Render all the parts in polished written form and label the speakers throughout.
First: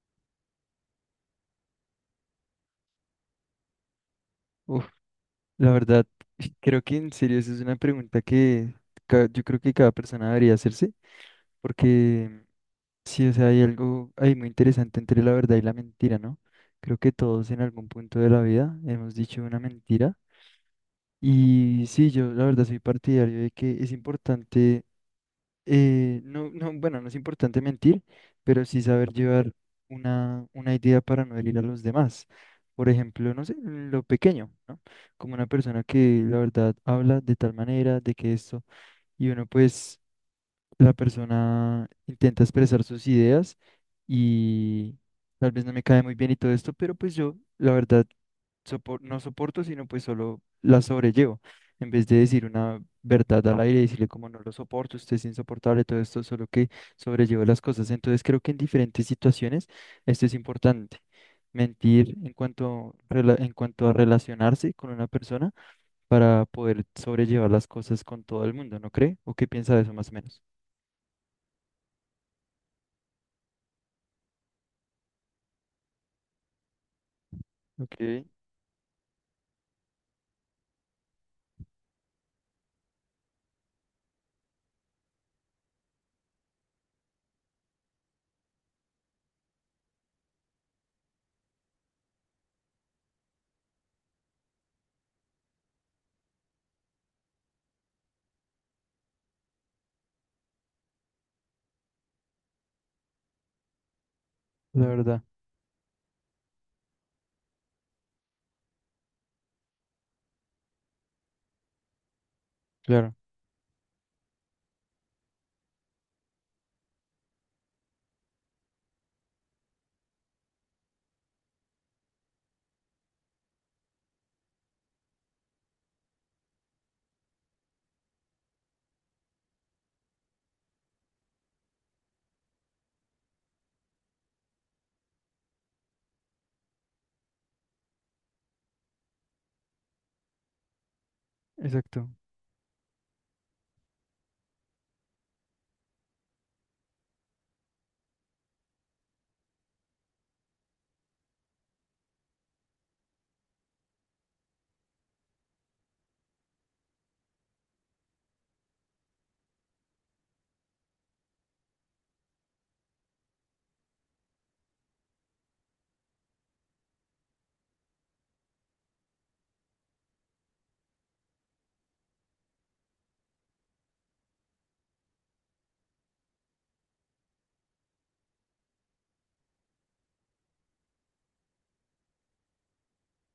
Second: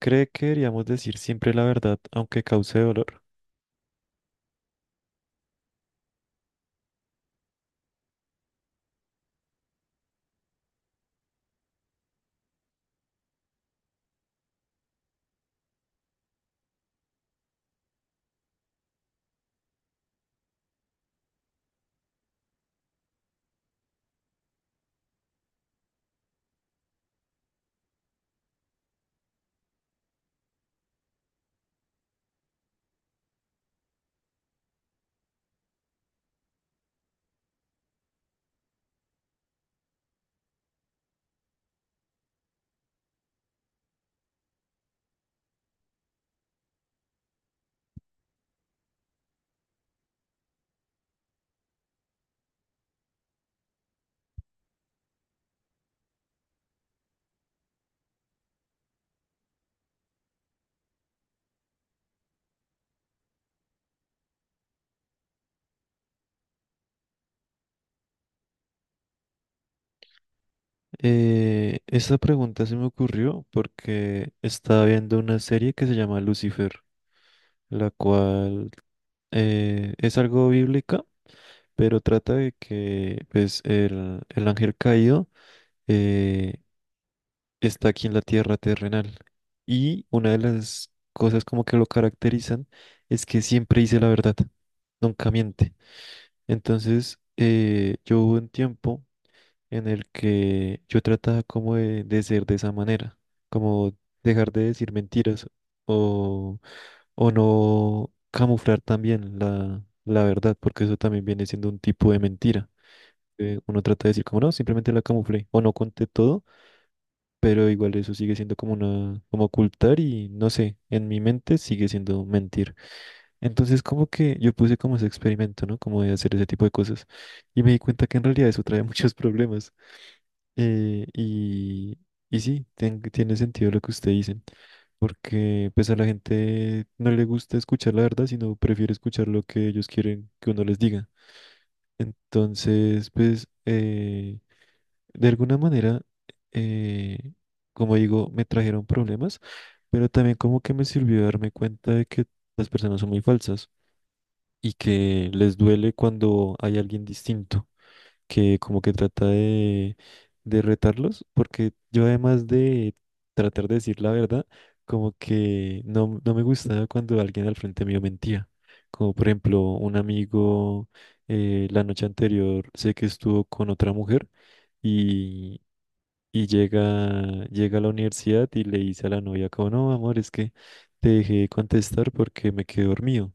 Speaker 1: ¿Cree que deberíamos decir siempre la verdad, aunque cause dolor?
Speaker 2: Uf, la verdad, creo que en serio esa es una pregunta que yo creo que cada persona debería hacerse, porque sí, o sea, hay algo ahí muy interesante entre la verdad y la mentira, ¿no? Creo que todos en algún punto de la vida hemos dicho una mentira y sí, yo la verdad soy partidario de que es importante no, no, bueno, no es importante mentir, pero sí saber llevar una idea para no herir a los demás. Por ejemplo, no sé, en lo pequeño, ¿no? Como una persona que la verdad habla de tal manera, de que esto, y uno pues, la persona intenta expresar sus ideas y tal vez no me cae muy bien y todo esto, pero pues yo, la verdad, no soporto, sino pues solo la sobrellevo. En vez de decir una verdad al aire y decirle como no lo soporto, usted es insoportable, todo esto, solo que sobrellevo las cosas. Entonces creo que en diferentes situaciones esto es importante. Mentir en cuanto a relacionarse con una persona para poder sobrellevar las cosas con todo el mundo, ¿no cree? ¿O qué piensa de eso más o menos?
Speaker 1: Esta pregunta se me ocurrió porque estaba viendo una serie que se llama Lucifer, la
Speaker 2: Ok,
Speaker 1: cual es algo bíblica, pero trata de que pues, el ángel caído eh, está aquí en la tierra terrenal. Y una de las cosas como que lo caracterizan es que siempre dice la verdad, nunca miente. Entonces, yo hubo un tiempo en el que yo trataba como de ser de esa manera, como dejar de
Speaker 2: la
Speaker 1: decir
Speaker 2: verdad,
Speaker 1: mentiras o, o no camuflar también la verdad, porque eso también viene siendo un tipo de mentira.
Speaker 2: claro,
Speaker 1: Uno trata de decir como no, simplemente la camuflé o no conté todo, pero igual eso sigue siendo como una, como ocultar y no sé, en mi mente sigue siendo mentir. Entonces como que yo puse como ese experimento, ¿no? Como de hacer ese tipo de cosas y me di cuenta que en realidad eso trae muchos problemas. Eh, y, y sí, tiene sentido lo que usted dice, porque pues a la gente no le gusta escuchar la verdad, sino prefiere escuchar lo que ellos quieren que uno les diga.
Speaker 2: exacto.
Speaker 1: Entonces, pues, de alguna manera, eh, como digo, me trajeron problemas, pero también como que me sirvió darme cuenta de que las personas son muy falsas y que les duele cuando hay alguien distinto que como que trata de retarlos, porque yo además de tratar de decir la verdad, como que no, no me gustaba cuando alguien al frente mío mentía. Como por ejemplo, un amigo la noche anterior sé que estuvo con otra mujer y, y llega, llega a la universidad y le dice a la novia como, no, amor, es que te dejé contestar porque me quedé dormido.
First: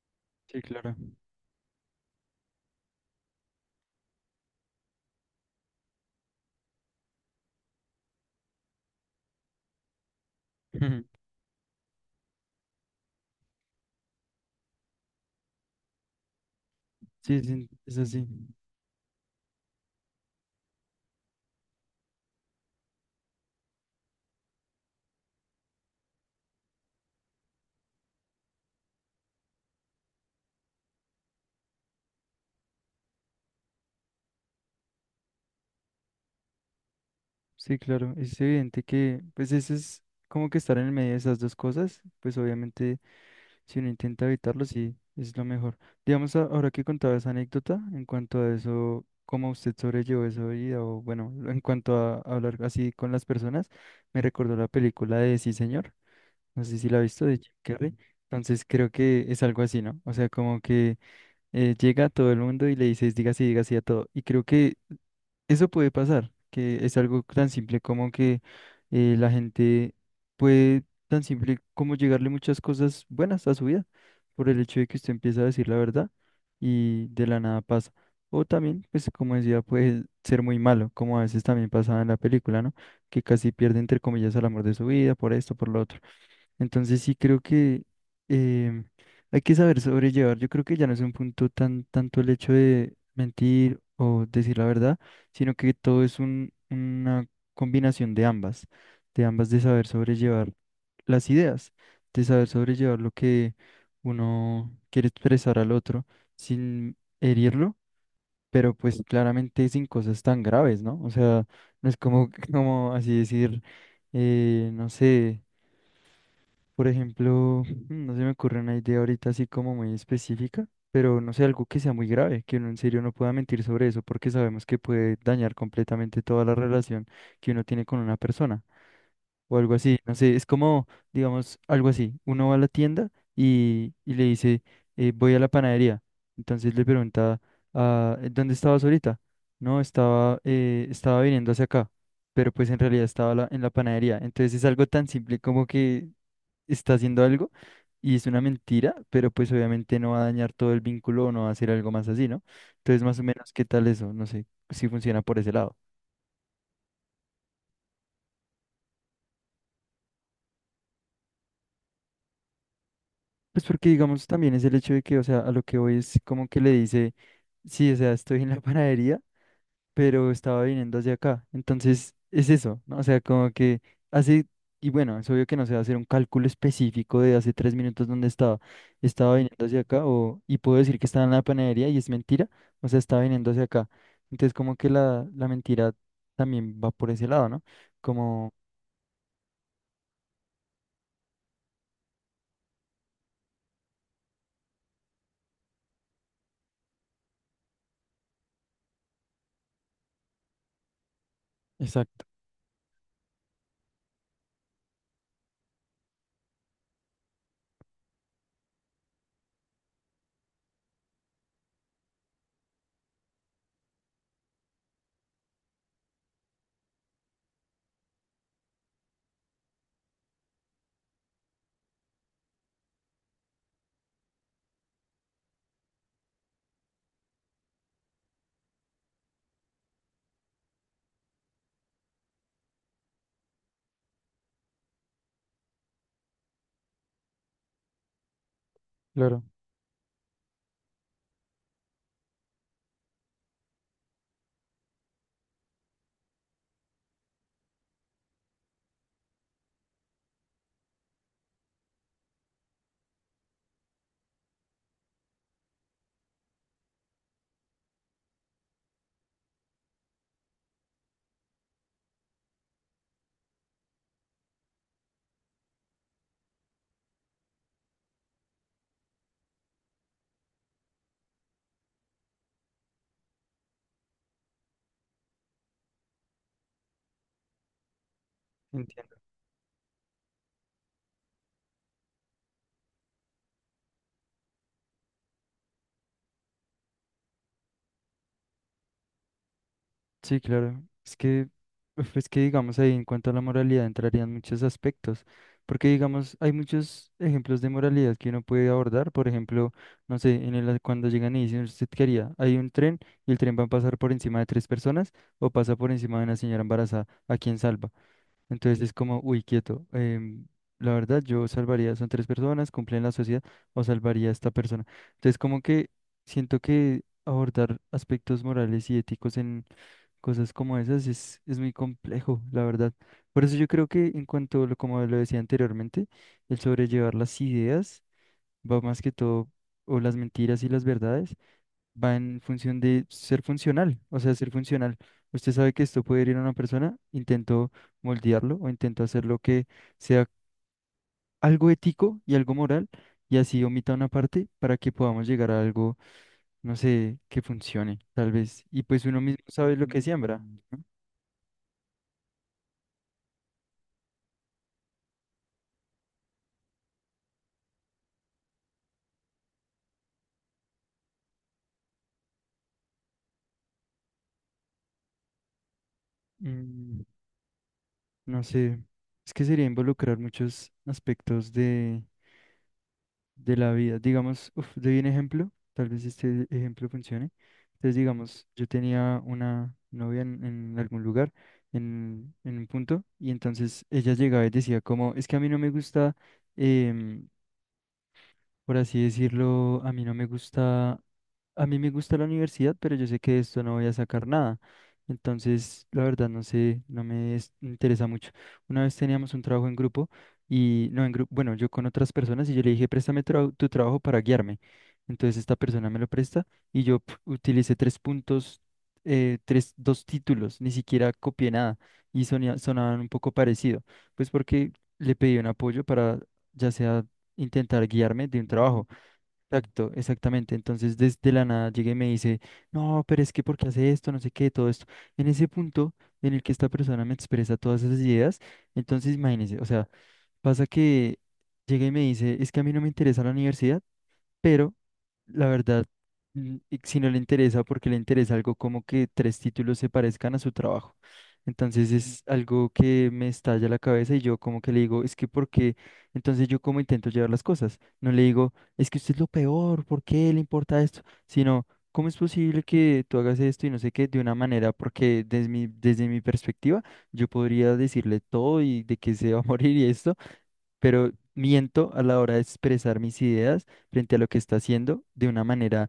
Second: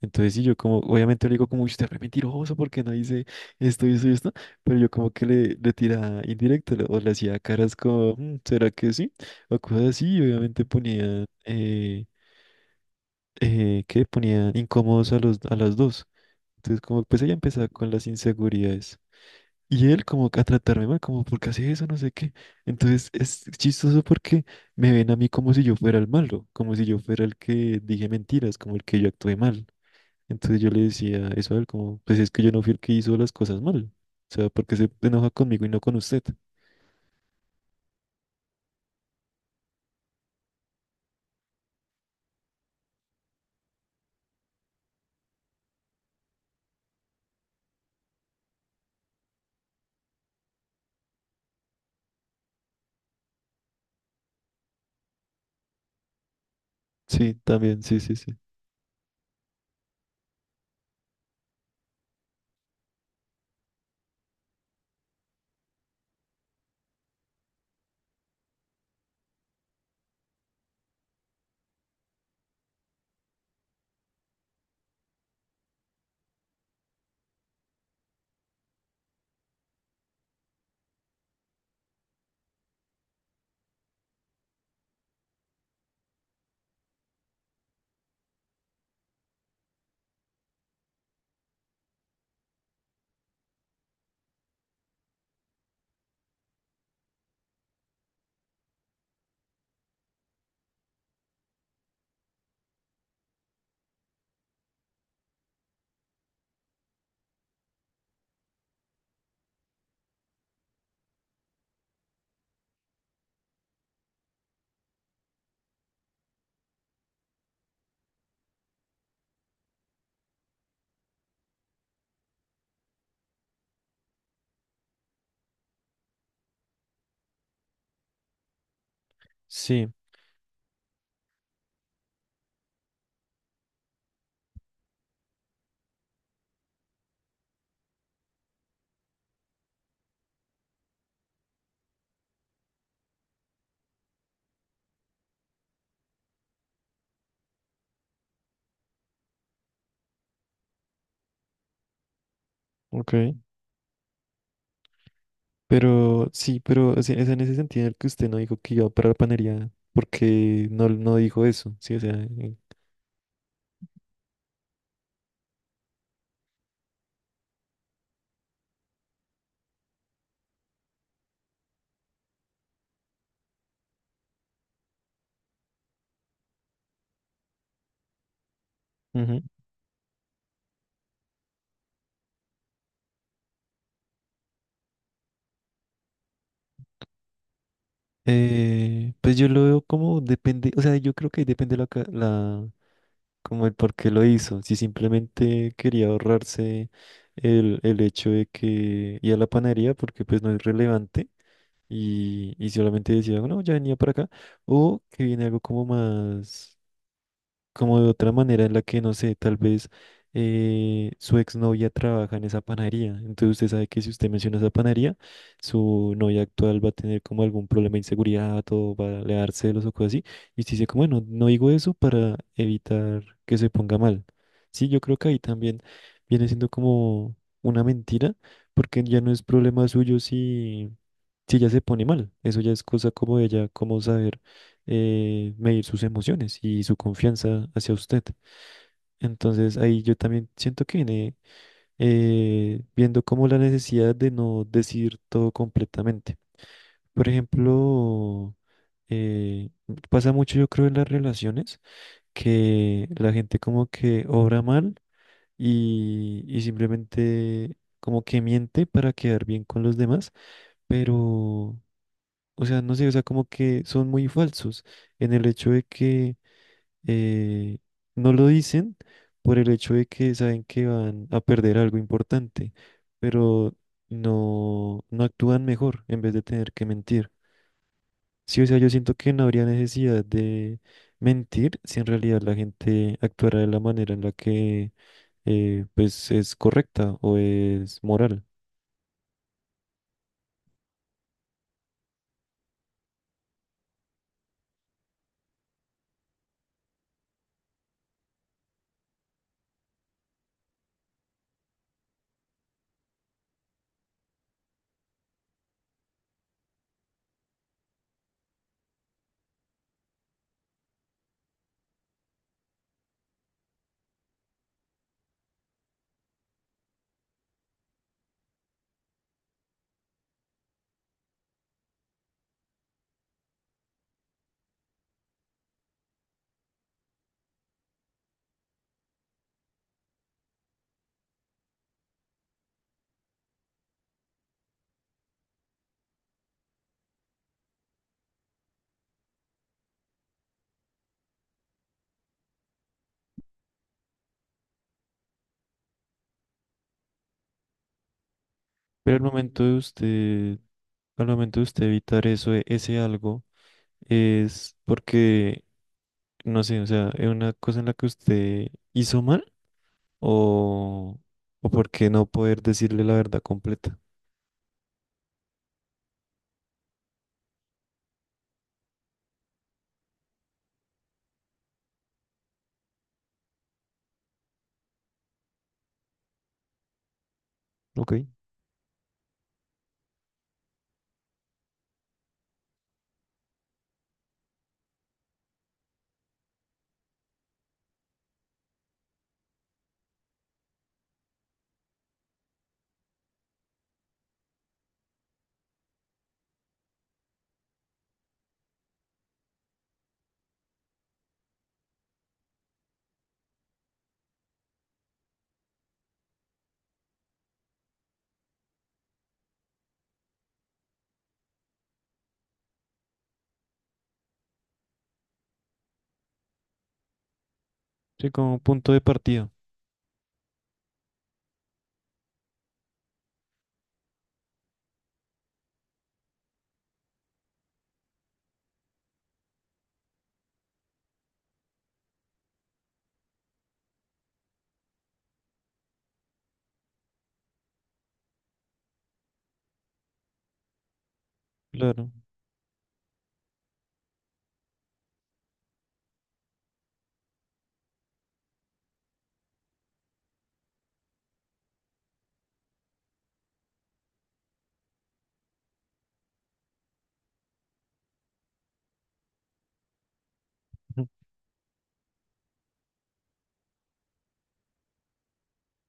Speaker 1: Entonces, sí, yo
Speaker 2: Sí,
Speaker 1: como,
Speaker 2: claro.
Speaker 1: obviamente le digo como, "Uy, usted es re mentiroso porque no dice esto y esto y esto, pero yo como que le tiraba indirecto o le hacía caras como, "Mm, ¿será que sí? O cosas así, y obviamente ponía, ¿qué? Ponía incómodos a los, a las dos. Entonces, como, pues ella
Speaker 2: Sí, sí,
Speaker 1: empezaba con
Speaker 2: es
Speaker 1: las
Speaker 2: así.
Speaker 1: inseguridades. Y él como que a tratarme mal, como, ¿por qué hace eso? No sé qué. Entonces, es chistoso porque me ven a mí como si yo fuera el malo, como si yo fuera el que dije mentiras, como el que yo actué mal. Entonces yo le decía eso a él como, pues es que yo no fui el que hizo las cosas mal. O sea, porque se enoja conmigo y no con usted.
Speaker 2: Sí, claro, es evidente que, pues eso es como que estar en el medio de esas dos cosas, pues obviamente si uno intenta evitarlo, sí, es lo mejor. Digamos, ahora que contaba esa anécdota, en cuanto a eso, cómo usted sobrellevó esa vida, o bueno, en cuanto a hablar así con las personas, me recordó la película de Sí, señor, no sé si la ha visto,
Speaker 1: Sí,
Speaker 2: de Jim
Speaker 1: también,
Speaker 2: Carrey,
Speaker 1: sí, sí, sí.
Speaker 2: entonces creo que es algo así, ¿no? O sea, como que llega a todo el mundo y le dices, diga sí a todo, y creo que eso puede pasar, que es algo tan simple como que la gente puede tan simple como llegarle muchas cosas buenas a su vida por el hecho de que usted empieza a decir la verdad y de la nada pasa. O también, pues como decía, puede ser muy malo, como a veces también pasaba en la película, ¿no? Que casi pierde entre comillas el amor de su vida por esto, por lo otro. Entonces sí creo que em, hay que saber sobrellevar. Yo creo que ya no es un punto tan tanto el hecho de mentir o decir la verdad, sino que todo es un, una combinación de ambas de saber sobrellevar las ideas, de saber sobrellevar lo que uno quiere expresar al otro sin herirlo, pero pues claramente sin cosas tan graves, ¿no? O sea, no es como, como así decir, no sé. Por ejemplo, no se me ocurre una idea ahorita así como muy específica, pero no sé, algo que sea muy grave, que uno en serio no pueda mentir sobre eso, porque sabemos que puede dañar completamente toda la relación que uno tiene con una persona o algo
Speaker 1: Sí,
Speaker 2: así, no sé, es como, digamos, algo así. Uno va a la tienda y le dice, voy a la panadería. Entonces le pregunta, ah, ¿dónde estabas ahorita? No, estaba viniendo hacia acá, pero pues en realidad estaba en la panadería. Entonces es algo tan simple como que está haciendo algo y es una mentira, pero pues obviamente no va a dañar todo el vínculo o no va a hacer algo más así, ¿no? Entonces
Speaker 1: ok.
Speaker 2: más o menos, ¿qué tal eso? No sé si funciona por ese lado.
Speaker 1: Pero sí, pero o sea, es en ese sentido en el que usted no dijo que iba para la panería, porque no, no dijo eso, sí, o sea. Eh,
Speaker 2: Pues porque digamos también es el hecho de que, o sea, a lo que voy es como que le dice, sí, o sea, estoy en la panadería, pero estaba viniendo hacia acá. Entonces, es eso, ¿no? O sea, como que hace, y bueno, es obvio que no se va a hacer un cálculo específico de hace 3 minutos dónde estaba. Estaba
Speaker 1: ujú.
Speaker 2: viniendo hacia acá, o, y puedo decir que estaba en la panadería y es mentira, o sea, estaba viniendo hacia acá. Entonces, como que la mentira también va por ese lado, ¿no? Como,
Speaker 1: Pues yo lo veo como depende, o sea, yo creo que ahí depende como el por qué lo hizo. Si simplemente quería ahorrarse el hecho de que ir a la panadería, porque pues no es relevante.
Speaker 2: exacto,
Speaker 1: Y, y solamente decía, no, ya venía para acá, o que viene algo como más como de otra manera en la que, no sé, tal vez su exnovia trabaja en esa panadería. Entonces usted sabe que si usted menciona esa panadería, su novia actual va a tener como algún problema de inseguridad o va a le dar celos o cosas así. Y usted dice como, bueno, no digo eso para evitar que se ponga mal. Sí, yo creo que ahí también viene siendo como una mentira, porque ya no es problema suyo si, si ella se pone mal. Eso ya es cosa como de ella, como saber medir sus emociones y su confianza hacia usted.
Speaker 2: claro.
Speaker 1: Entonces ahí yo también siento que viene viendo como la necesidad de no decir todo completamente. Por ejemplo, eh, pasa mucho yo creo en las relaciones que la gente como que obra mal y simplemente como que miente para quedar bien con los demás, pero, o sea, no sé, o sea, como que son muy falsos en el hecho de que eh, no lo dicen por el hecho de que saben que van a perder algo importante, pero no, no actúan mejor en vez de tener que mentir. Sí, o sea, yo siento que no habría necesidad de mentir si en realidad la gente actuara de la manera en la que pues es correcta o es moral.
Speaker 2: Sí, claro. Es que, uf, es que digamos ahí en cuanto a la moralidad entrarían muchos aspectos, porque digamos hay muchos ejemplos de moralidad que uno puede abordar. Por ejemplo, no sé, en el cuando llegan y dicen usted qué haría, hay un tren y el tren va a pasar por encima de tres personas o pasa por encima de una señora embarazada, ¿a quién salva? Entonces es como, uy, quieto. La verdad, yo salvaría, son tres personas, cumplen la sociedad o salvaría a esta persona. Entonces como que siento que abordar aspectos morales y éticos cosas como esas es muy complejo, la verdad. Por eso yo creo que en cuanto, como lo decía anteriormente, el sobrellevar las ideas va más que todo, o las mentiras y las verdades, va en función de ser funcional, o sea, ser funcional. Usted sabe que esto puede ir a una persona, intento moldearlo o intento hacerlo que sea algo ético y algo moral, y así omita una parte para que podamos llegar a algo, no sé, que funcione, tal vez. Y pues
Speaker 1: Pero
Speaker 2: uno
Speaker 1: al
Speaker 2: mismo
Speaker 1: momento
Speaker 2: sabe
Speaker 1: de
Speaker 2: lo que siembra.
Speaker 1: usted, al momento de usted evitar eso, ese algo, es porque no sé, o sea, es una cosa en la que usted hizo mal o, o por qué no poder decirle la verdad completa.
Speaker 2: Mm. No sé, es que sería involucrar muchos aspectos de la vida. Digamos, uf, doy un ejemplo, tal vez este ejemplo funcione. Entonces,
Speaker 1: Ok,
Speaker 2: digamos, yo tenía una novia en, algún lugar, en un punto, y entonces ella llegaba y decía como, es que a mí no me gusta, em, por así decirlo, a mí no me gusta, a mí me gusta la universidad, pero yo sé que de esto no voy a sacar nada. Entonces, la verdad, no sé, no me interesa mucho. Una vez teníamos un trabajo en grupo y, no, en grupo, bueno, yo con otras personas y yo le dije, préstame tu trabajo para guiarme. Entonces, esta persona me lo presta y yo pf, utilicé tres puntos, tres, dos títulos, ni siquiera copié nada y sonaban un poco parecido, pues porque le pedí un apoyo para ya sea intentar guiarme
Speaker 1: sí,
Speaker 2: de un
Speaker 1: como
Speaker 2: trabajo.
Speaker 1: punto de partida,
Speaker 2: Exacto, exactamente. Entonces, desde la nada llega y me dice, no, pero es que porque hace esto, no sé qué, todo esto. En ese punto en el que esta persona me expresa todas esas ideas, entonces imagínese, o sea, pasa que llega y me dice, es que a mí no me interesa la universidad, pero la verdad, mm, y si no le interesa, porque le interesa algo como que tres títulos se parezcan a su trabajo. Entonces
Speaker 1: claro.
Speaker 2: es algo que me estalla la cabeza y yo como que le digo, es que ¿por qué? Entonces yo como intento llevar las cosas. No le digo, es que usted es lo peor, ¿por qué le importa esto? Sino, ¿cómo es posible que tú hagas esto y no sé qué de una manera? Porque desde mi perspectiva, yo podría decirle todo y de que se va a morir y esto
Speaker 1: Ujú.
Speaker 2: pero miento a la hora de expresar mis ideas frente a lo que está haciendo de una manera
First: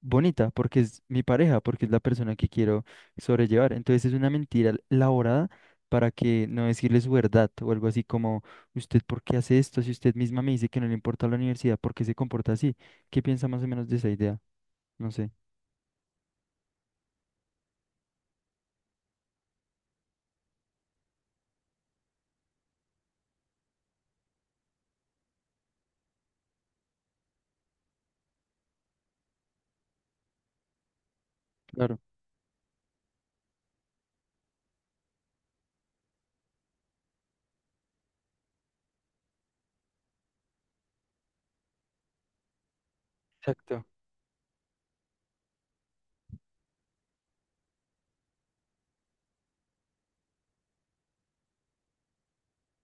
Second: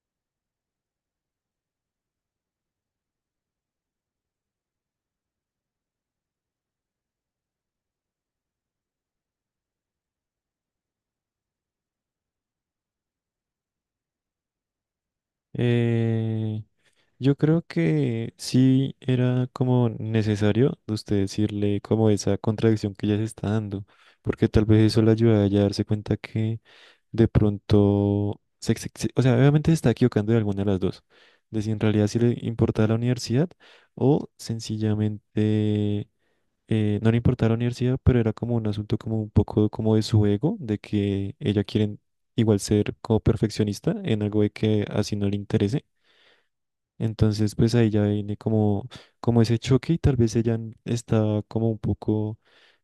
Speaker 2: bonita, porque es mi pareja, porque es la persona que quiero sobrellevar. Entonces es una mentira elaborada para que no decirle su verdad o algo así como, ¿usted por qué hace esto? Si usted misma me dice que no le importa la universidad, ¿por qué se comporta así? ¿Qué piensa más o menos de esa idea? No sé.
Speaker 1: Eh, yo creo que sí era como necesario de usted decirle como esa contradicción que ella se está dando, porque tal vez eso le ayuda a ella a darse cuenta que de pronto, o sea, obviamente se está equivocando de alguna de las dos, de si en
Speaker 2: Claro,
Speaker 1: realidad sí le importaba la universidad o sencillamente no le importaba la universidad, pero era como un asunto como un poco como de su ego, de que ella quiere igual ser como
Speaker 2: exacto.
Speaker 1: perfeccionista en algo de que así no le interese. Entonces, pues ahí ya viene como, como ese choque y tal vez ella está como un poco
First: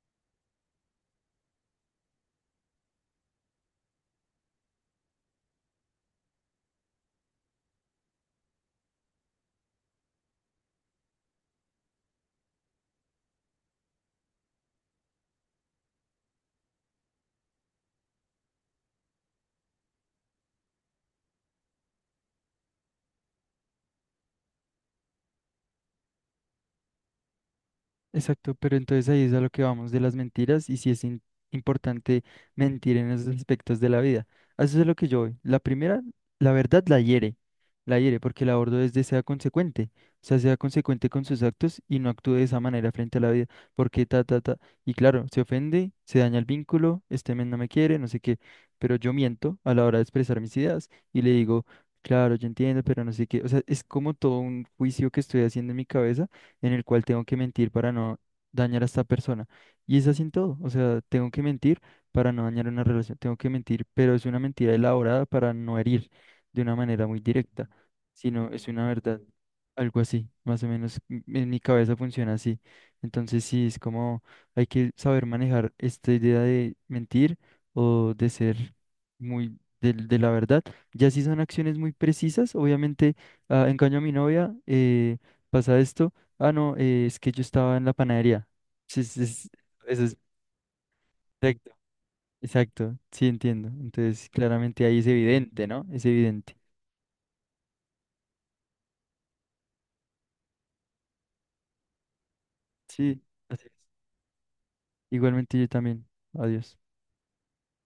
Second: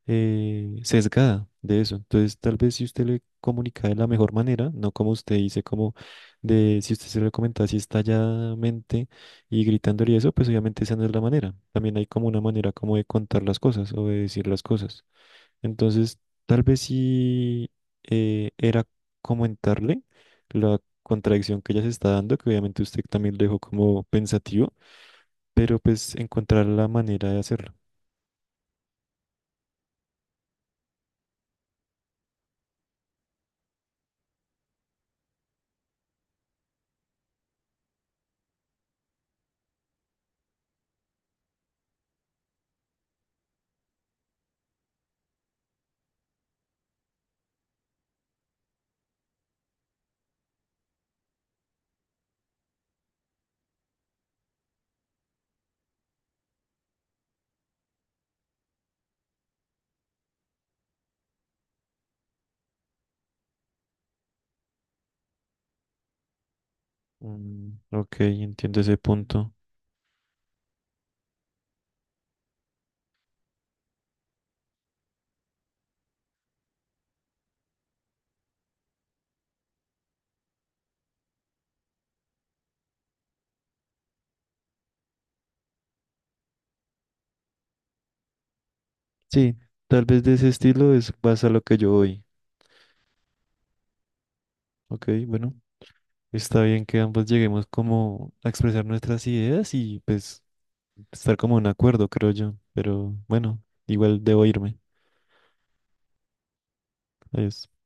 Speaker 1: sesgada de eso. Entonces, tal vez si usted le comunica de la mejor manera, no como usted dice, como de si usted se lo comenta así estalladamente y gritándole y eso, pues obviamente esa no es la manera. También hay como una manera como de contar las cosas o de decir las cosas. Entonces, tal vez sí era comentarle la contradicción que ella se está dando, que obviamente usted también lo dejó como pensativo, pero pues encontrar la manera de hacerlo.
Speaker 2: Exacto, pero entonces ahí es a lo que vamos de las mentiras y si es importante mentir en esos aspectos de la vida. A eso es a lo que yo voy. La primera, la verdad la hiere porque el abordo es de sea consecuente, o sea, sea consecuente con sus actos y no actúe de esa manera frente a la vida, porque ta, ta, ta. Y claro, se ofende, se daña el vínculo, este men no me quiere, no sé qué, pero yo miento a la hora de expresar mis ideas y le digo, claro, yo entiendo, pero no sé qué. O sea, es como todo un juicio que estoy haciendo en mi cabeza en el cual tengo que mentir para no dañar a esta persona. Y es así en todo, o sea, tengo que mentir para no dañar una relación, tengo que mentir, pero es una mentira elaborada para no herir de una manera muy directa,
Speaker 1: Mm, ok,
Speaker 2: sino es
Speaker 1: entiendo
Speaker 2: una
Speaker 1: ese
Speaker 2: verdad,
Speaker 1: punto.
Speaker 2: algo así, más o menos en mi cabeza funciona así. Entonces sí, es como hay que saber manejar esta idea de mentir o de ser muy de la verdad. Ya si son acciones muy precisas, obviamente, ah, engaño a mi novia, pasa esto. Ah, no, es que yo estaba en la panadería. Sí, sí,
Speaker 1: Sí,
Speaker 2: eso
Speaker 1: tal
Speaker 2: es
Speaker 1: vez de ese estilo es más a lo
Speaker 2: correcto.
Speaker 1: que yo voy.
Speaker 2: Exacto, sí entiendo. Entonces, claramente ahí es
Speaker 1: Ok, bueno,
Speaker 2: evidente, ¿no? Es evidente.
Speaker 1: está bien que ambos lleguemos como a expresar nuestras ideas y pues estar como en acuerdo, creo yo. Pero
Speaker 2: Sí,
Speaker 1: bueno,
Speaker 2: así es.
Speaker 1: igual debo irme.
Speaker 2: Igualmente yo también. Adiós.
Speaker 1: Adiós.